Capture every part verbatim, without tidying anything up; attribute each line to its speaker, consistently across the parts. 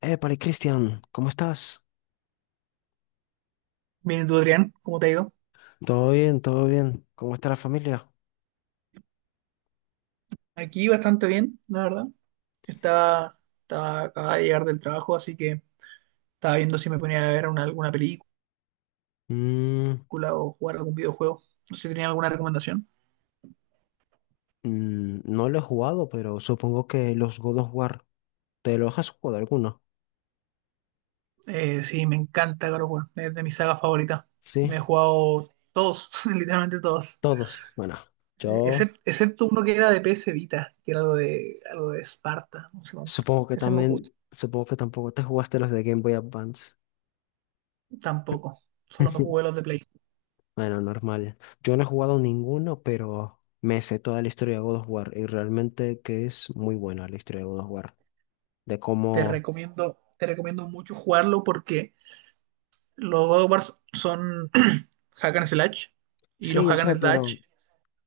Speaker 1: Épale, Cristian, ¿cómo estás?
Speaker 2: Bien, ¿y tú, Adrián? ¿Cómo te ha ido?
Speaker 1: Todo bien, todo bien. ¿Cómo está la familia?
Speaker 2: Aquí bastante bien, la verdad. Estaba, estaba, acababa de llegar del trabajo, así que estaba viendo si me ponía a ver una- alguna película
Speaker 1: Mm,
Speaker 2: o jugar algún videojuego. No sé si tenía alguna recomendación.
Speaker 1: mm, no lo he jugado, pero supongo que los God of War, ¿te los has jugado alguno?
Speaker 2: Eh, sí, me encanta God of War, es de mis sagas favoritas.
Speaker 1: Sí,
Speaker 2: Me he jugado todos, literalmente todos.
Speaker 1: todos. Bueno,
Speaker 2: Eh,
Speaker 1: yo
Speaker 2: excep- excepto uno que era de P S Vita, que era algo de, algo de Esparta, no sé cuánto.
Speaker 1: supongo que
Speaker 2: Ese no lo jugué.
Speaker 1: también, supongo que tampoco te jugaste los de Game Boy Advance.
Speaker 2: Tampoco, solo me jugué los de Play.
Speaker 1: Bueno, normal. Yo no he jugado ninguno, pero me sé toda la historia de God of War y realmente que es muy buena la historia de God of War. De
Speaker 2: Te
Speaker 1: cómo...
Speaker 2: recomiendo, te recomiendo mucho jugarlo porque los God of War son hack and slash y
Speaker 1: Sí,
Speaker 2: los
Speaker 1: yo
Speaker 2: hack
Speaker 1: sé,
Speaker 2: and
Speaker 1: pero
Speaker 2: slash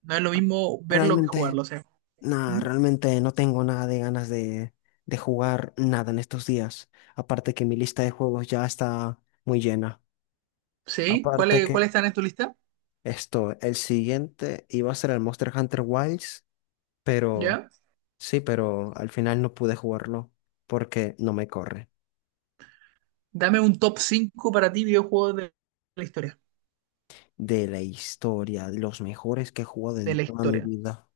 Speaker 2: no es lo mismo verlo que
Speaker 1: realmente...
Speaker 2: jugarlo, o sea.
Speaker 1: Nada,
Speaker 2: ¿Mm?
Speaker 1: realmente no tengo nada de ganas de, de jugar nada en estos días. Aparte que mi lista de juegos ya está muy llena.
Speaker 2: ¿Sí?
Speaker 1: Aparte
Speaker 2: ¿Cuáles
Speaker 1: que
Speaker 2: cuáles están en tu lista?
Speaker 1: esto, el siguiente iba a ser el Monster Hunter Wilds, pero
Speaker 2: ¿Ya?
Speaker 1: sí, pero al final no pude jugarlo porque no me corre.
Speaker 2: Dame un top cinco para ti videojuegos de la historia.
Speaker 1: De la historia, de los mejores que he jugado
Speaker 2: De
Speaker 1: en
Speaker 2: la
Speaker 1: toda mi
Speaker 2: historia.
Speaker 1: vida.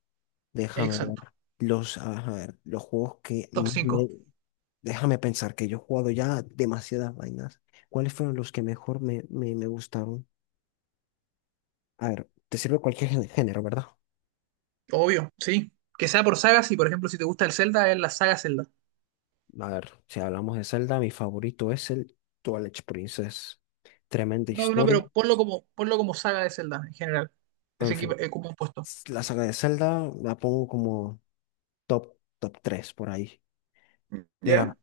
Speaker 1: Déjame ver.
Speaker 2: Exacto.
Speaker 1: Los, a ver, los juegos que
Speaker 2: Top
Speaker 1: más me,
Speaker 2: cinco.
Speaker 1: déjame pensar que yo he jugado ya demasiadas vainas. ¿Cuáles fueron los que mejor me, me, me gustaron? A ver, te sirve cualquier gé- género, ¿verdad?
Speaker 2: Obvio, sí. Que sea por sagas y, por ejemplo, si te gusta el Zelda, es la saga Zelda.
Speaker 1: A ver, si hablamos de Zelda, mi favorito es el Twilight Princess. Tremenda
Speaker 2: No, no,
Speaker 1: historia.
Speaker 2: pero ponlo como, ponlo como saga de Zelda en general.
Speaker 1: En
Speaker 2: Ese
Speaker 1: fin,
Speaker 2: equipo es como un puesto.
Speaker 1: s- la saga de Zelda la pongo como top, top tres por ahí.
Speaker 2: ¿Ya?
Speaker 1: Mira,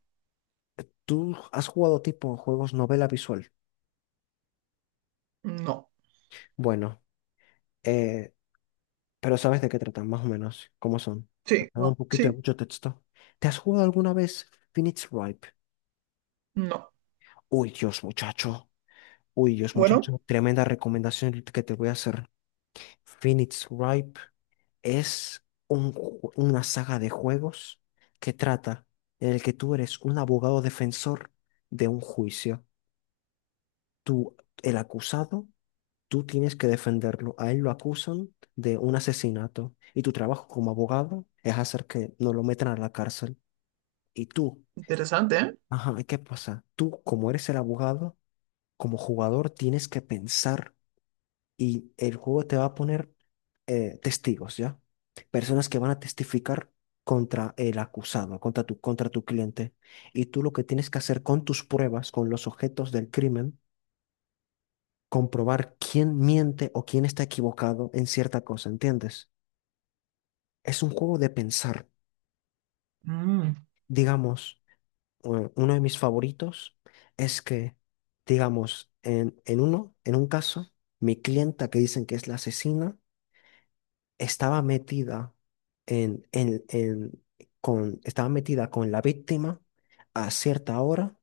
Speaker 1: tú has jugado tipo juegos novela visual.
Speaker 2: No.
Speaker 1: Bueno, eh, pero sabes de qué tratan, más o menos, cómo son.
Speaker 2: Sí,
Speaker 1: Dan un
Speaker 2: no,
Speaker 1: poquito de
Speaker 2: sí,
Speaker 1: mucho texto. ¿Te has jugado alguna vez Phoenix Wright?
Speaker 2: no.
Speaker 1: Uy, Dios, muchacho. Uy, Dios,
Speaker 2: Bueno,
Speaker 1: muchacho. Tremenda recomendación que te voy a hacer. Phoenix Ripe es un ju- una saga de juegos que trata en el que tú eres un abogado defensor de un juicio. Tú, el acusado, tú tienes que defenderlo. A él lo acusan de un asesinato y tu trabajo como abogado es hacer que no lo metan a la cárcel. Y tú,
Speaker 2: interesante, ¿eh?
Speaker 1: ajá, ¿y ¿qué pasa? Tú, como eres el abogado, como jugador, tienes que pensar y el juego te va a poner eh, testigos, ¿ya? Personas que van a testificar contra el acusado, contra tu, contra tu cliente. Y tú lo que tienes que hacer con tus pruebas, con los objetos del crimen, comprobar quién miente o quién está equivocado en cierta cosa, ¿entiendes? Es un juego de pensar.
Speaker 2: Mm.
Speaker 1: Digamos, eh, uno de mis favoritos es que, digamos, en, en uno, en un caso, mi clienta que dicen que es la asesina, estaba metida en, en, en- con, estaba metida con la víctima a cierta hora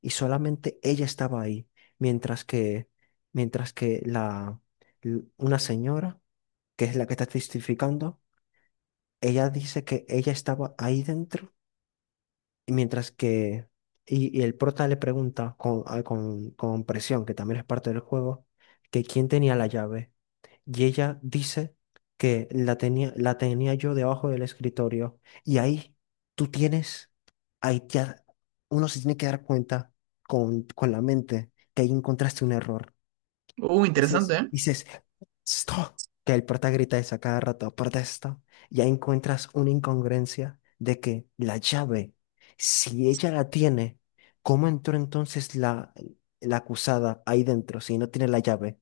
Speaker 1: y solamente ella estaba ahí, mientras que, mientras que la, l- una señora, que es la que está testificando, ella dice que ella estaba ahí dentro y mientras que, y, y el prota le pregunta con, a- con, con presión, que también es parte del juego, que quién tenía la llave. Y ella dice que la tenía, la tenía yo debajo del escritorio. Y ahí tú tienes, ahí ya uno se tiene que dar cuenta con, con la mente que ahí encontraste un error.
Speaker 2: Uh, interesante,
Speaker 1: Dices,
Speaker 2: ¿eh?
Speaker 1: dices, stop, que el prota grita esa cada rato, protesta. Y ahí encuentras una incongruencia de que la llave, si ella la tiene, ¿cómo entró entonces la, la acusada ahí dentro si no tiene la llave?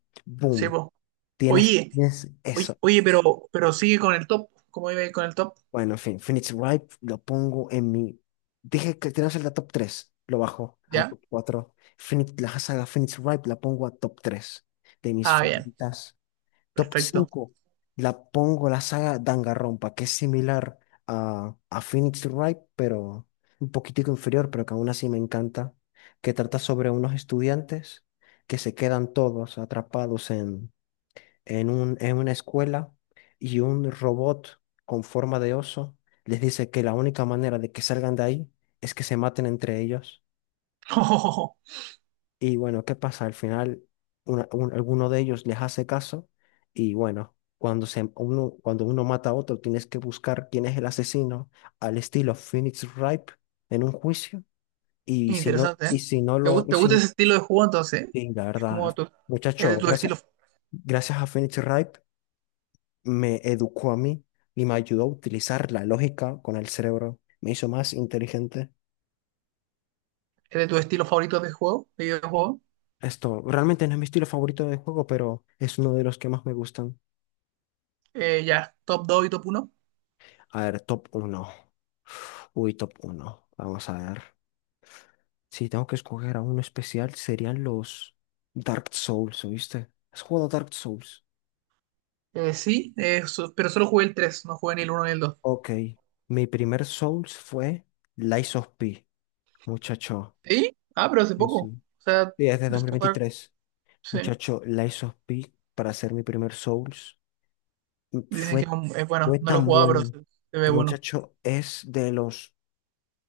Speaker 2: Sí,
Speaker 1: Boom.
Speaker 2: po.
Speaker 1: Tienes,
Speaker 2: Oye,
Speaker 1: tienes
Speaker 2: oye,
Speaker 1: eso.
Speaker 2: oye, pero, pero sigue con el top. ¿Cómo iba con el top?
Speaker 1: Bueno, en fin, Phoenix Wright lo pongo en mi. Dije que tenemos el de top tres. Lo bajo al
Speaker 2: ¿Ya?
Speaker 1: top cuatro. Phoenix, la saga Phoenix Wright la pongo a top tres de mis
Speaker 2: Ah, bien.
Speaker 1: favoritas. Top
Speaker 2: Perfecto.
Speaker 1: cinco la pongo la saga Danganronpa, que es similar a, a Phoenix Wright, pero un poquitico inferior, pero que aún así me encanta. Que trata sobre unos estudiantes que se quedan todos atrapados en un, en una escuela y un robot con forma de oso les dice que la única manera de que salgan de ahí es que se maten entre ellos. Y bueno, ¿qué pasa? Al final, una- un- alguno de ellos les hace caso y bueno, cuando, se, uno, cuando uno mata a otro, tienes que buscar quién es el asesino al estilo Phoenix Wright en un juicio. Y si no,
Speaker 2: Interesante,
Speaker 1: y
Speaker 2: ¿eh?
Speaker 1: si no
Speaker 2: ¿Te
Speaker 1: lo,
Speaker 2: gusta,
Speaker 1: y
Speaker 2: ¿te gusta ese
Speaker 1: si,
Speaker 2: estilo de juego entonces? ¿Eh?
Speaker 1: y la
Speaker 2: Es
Speaker 1: verdad,
Speaker 2: como tu, es de
Speaker 1: muchacho,
Speaker 2: tu
Speaker 1: gracias,
Speaker 2: estilo,
Speaker 1: gracias a Phoenix Wright me educó a mí y me ayudó a utilizar la lógica con el cerebro. Me hizo más inteligente.
Speaker 2: es de tu estilo favorito de juego, de videojuego.
Speaker 1: Esto realmente no es mi estilo favorito de juego, pero es uno de los que más me gustan.
Speaker 2: Eh, ya, top dos y top uno.
Speaker 1: A ver, top uno, uy, top uno. Vamos a ver. Si tengo que escoger a uno especial, serían los Dark Souls, ¿oíste? ¿Has jugado Dark Souls?
Speaker 2: Eh, sí, eh, so- pero solo jugué el tres, no jugué ni el uno ni el dos.
Speaker 1: Ok. Mi primer Souls fue Lies of P, muchacho.
Speaker 2: ¿Sí? Ah, pero hace
Speaker 1: Sí,
Speaker 2: poco. O
Speaker 1: sí.
Speaker 2: sea,
Speaker 1: Y es de dos
Speaker 2: empecé
Speaker 1: mil
Speaker 2: a jugar,
Speaker 1: veintitrés.
Speaker 2: sí.
Speaker 1: Muchacho, Lies of P para hacer mi primer Souls mm,
Speaker 2: Dicen que
Speaker 1: fue,
Speaker 2: es un- es bueno,
Speaker 1: fue
Speaker 2: no lo he
Speaker 1: tan
Speaker 2: jugado, pero
Speaker 1: bueno.
Speaker 2: se, se ve
Speaker 1: El
Speaker 2: bueno.
Speaker 1: muchacho es de los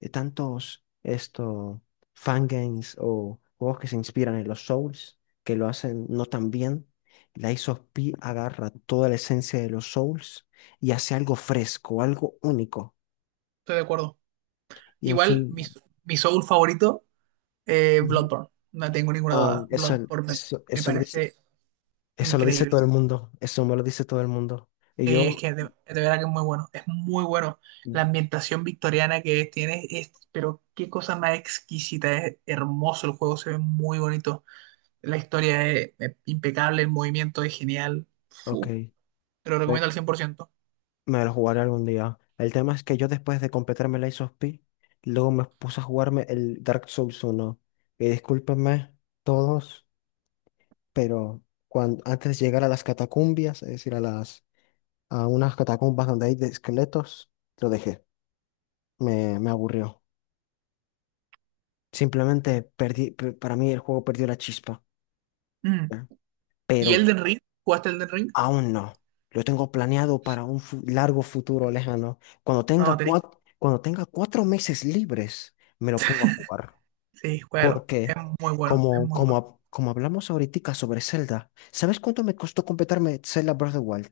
Speaker 1: de tantos esto fangames o juegos que se inspiran en los Souls que lo hacen no tan bien. Lies of P agarra toda la esencia de los Souls y hace algo fresco, algo único.
Speaker 2: Estoy de acuerdo.
Speaker 1: Y en
Speaker 2: Igual,
Speaker 1: fin,
Speaker 2: mi, mi Soul favorito, eh,
Speaker 1: ujú,
Speaker 2: Bloodborne. No tengo ninguna
Speaker 1: ah,
Speaker 2: duda.
Speaker 1: eso,
Speaker 2: Bloodborne me,
Speaker 1: eso,
Speaker 2: me
Speaker 1: eso lo dice,
Speaker 2: parece
Speaker 1: eso lo dice
Speaker 2: increíble.
Speaker 1: todo el mundo. Eso me lo dice todo el mundo. Y
Speaker 2: Sí, es
Speaker 1: yo,
Speaker 2: que de, de verdad que es muy bueno. Es muy bueno. La ambientación victoriana que tiene es, pero qué cosa más exquisita. Es hermoso el juego, se ve muy bonito. La historia es, es impecable, el movimiento es genial.
Speaker 1: ok,
Speaker 2: Fu, te lo recomiendo al cien por ciento.
Speaker 1: me lo jugaré algún día. El tema es que yo después de completarme el Ice of P, luego me puse a jugarme el Dark Souls uno. Y discúlpenme todos, pero cuando, antes de llegar a las catacumbias, es decir, a las a unas catacumbas donde hay de esqueletos, lo dejé. Me, me aburrió. Simplemente perdí, pe- para mí el juego perdió la chispa.
Speaker 2: Mm.
Speaker 1: ¿Ya?
Speaker 2: ¿Y
Speaker 1: Pero
Speaker 2: Elden Ring? ¿Jugaste Elden Ring?
Speaker 1: aún no. Lo tengo planeado para un fu- largo futuro lejano. Cuando tenga
Speaker 2: No, tenés.
Speaker 1: cuatro, cuando tenga cuatro meses libres, me lo pongo a jugar.
Speaker 2: Sí, juégalo. Es
Speaker 1: Porque,
Speaker 2: muy bueno, es
Speaker 1: como,
Speaker 2: muy bueno.
Speaker 1: como, hab- como hablamos ahorita sobre Zelda, ¿sabes cuánto me costó completarme Zelda Breath of the Wild?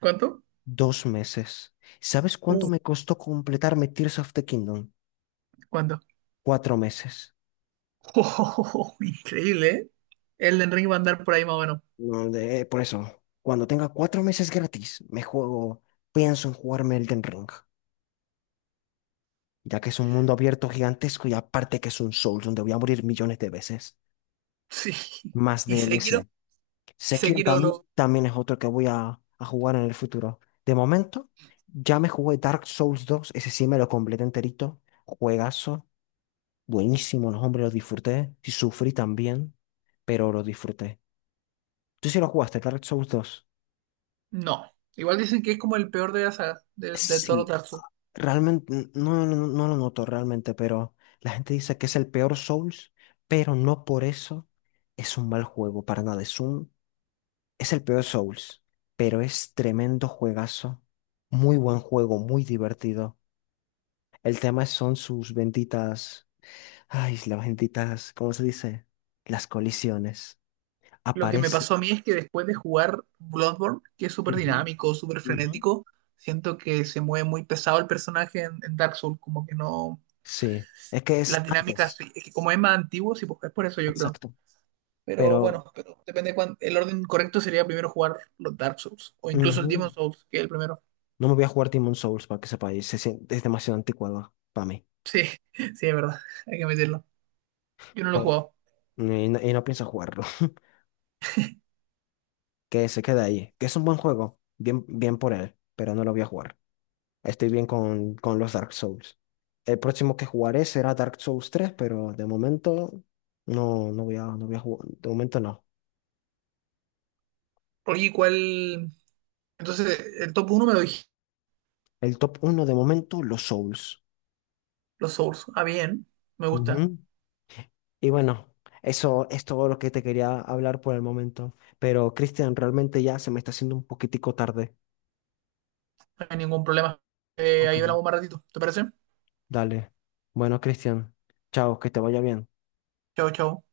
Speaker 2: ¿Cuánto?
Speaker 1: Dos meses. ¿Sabes
Speaker 2: Uh,
Speaker 1: cuánto me costó completarme Tears of the Kingdom?
Speaker 2: ¿cuánto?
Speaker 1: Cuatro meses.
Speaker 2: Increíble, ¿eh? Elden Ring va a andar por ahí más o menos.
Speaker 1: No, de- por eso, cuando tenga cuatro meses gratis, me juego, pienso en jugarme Elden Ring, ya que es un mundo abierto gigantesco y aparte que es un Souls donde voy a morir millones de veces.
Speaker 2: Sí.
Speaker 1: Más
Speaker 2: ¿Y Sekiro?
Speaker 1: D L C. Sekiro
Speaker 2: Sekiro
Speaker 1: tam-
Speaker 2: lo...
Speaker 1: también es otro que voy a, a jugar en el futuro. De momento, ya me jugué Dark Souls dos, ese sí me lo completé enterito. Juegazo, buenísimo, los hombres lo disfruté. Sí sufrí también, pero lo disfruté. ¿Tú sí lo jugaste, Dark Souls dos?
Speaker 2: No. Igual dicen que es como el peor de la saga, de, de todos los
Speaker 1: Sí,
Speaker 2: Dark Souls.
Speaker 1: realmente, no, no, no lo noto realmente, pero la gente dice que es el peor Souls, pero no por eso es un mal juego, para nada. Es un, es el peor Souls, pero es tremendo juegazo, muy buen juego, muy divertido. El tema son sus benditas, ay, las benditas, ¿cómo se dice? Las colisiones.
Speaker 2: Lo que me
Speaker 1: Aparece.
Speaker 2: pasó a mí es que después de jugar Bloodborne, que es súper dinámico, súper
Speaker 1: Ujú, ujú.
Speaker 2: frenético, siento que se mueve muy pesado el personaje en, en Dark Souls, como que no...
Speaker 1: Sí, es que es
Speaker 2: Las dinámicas,
Speaker 1: antes,
Speaker 2: sí, es que como es más antiguo, sí, pues es por eso yo creo.
Speaker 1: exacto,
Speaker 2: Pero
Speaker 1: pero...
Speaker 2: bueno, pero depende cuán- el orden correcto sería primero jugar los Dark Souls, o incluso el Demon
Speaker 1: ujú,
Speaker 2: Souls, que es el primero.
Speaker 1: no me voy a jugar Demon Souls para que sepáis. se sien- es demasiado anticuado para mí.
Speaker 2: Sí, sí, es verdad, hay que admitirlo. Yo no lo he
Speaker 1: Pero,
Speaker 2: jugado.
Speaker 1: y, no, y no pienso jugarlo. Que se quede ahí. Que es un buen juego. Bien, bien por él. Pero no lo voy a jugar. Estoy bien con, con los Dark Souls. El próximo que jugaré será Dark Souls tres, pero de momento no, no voy a, no voy a jugar. De momento no.
Speaker 2: Oye, ¿cuál? Entonces, el top uno me lo dije,
Speaker 1: El top uno de momento, los Souls.
Speaker 2: los Souls. Ah, bien, me gusta,
Speaker 1: Ujú. Y bueno, eso es todo lo que te quería hablar por el momento. Pero Cristian, realmente ya se me está haciendo un poquitico tarde.
Speaker 2: no hay ningún problema. Eh,
Speaker 1: Ok.
Speaker 2: ahí hablamos más ratito, ¿te parece?
Speaker 1: Dale. Bueno, Cristian, chao, que te vaya bien.
Speaker 2: Chao, chao.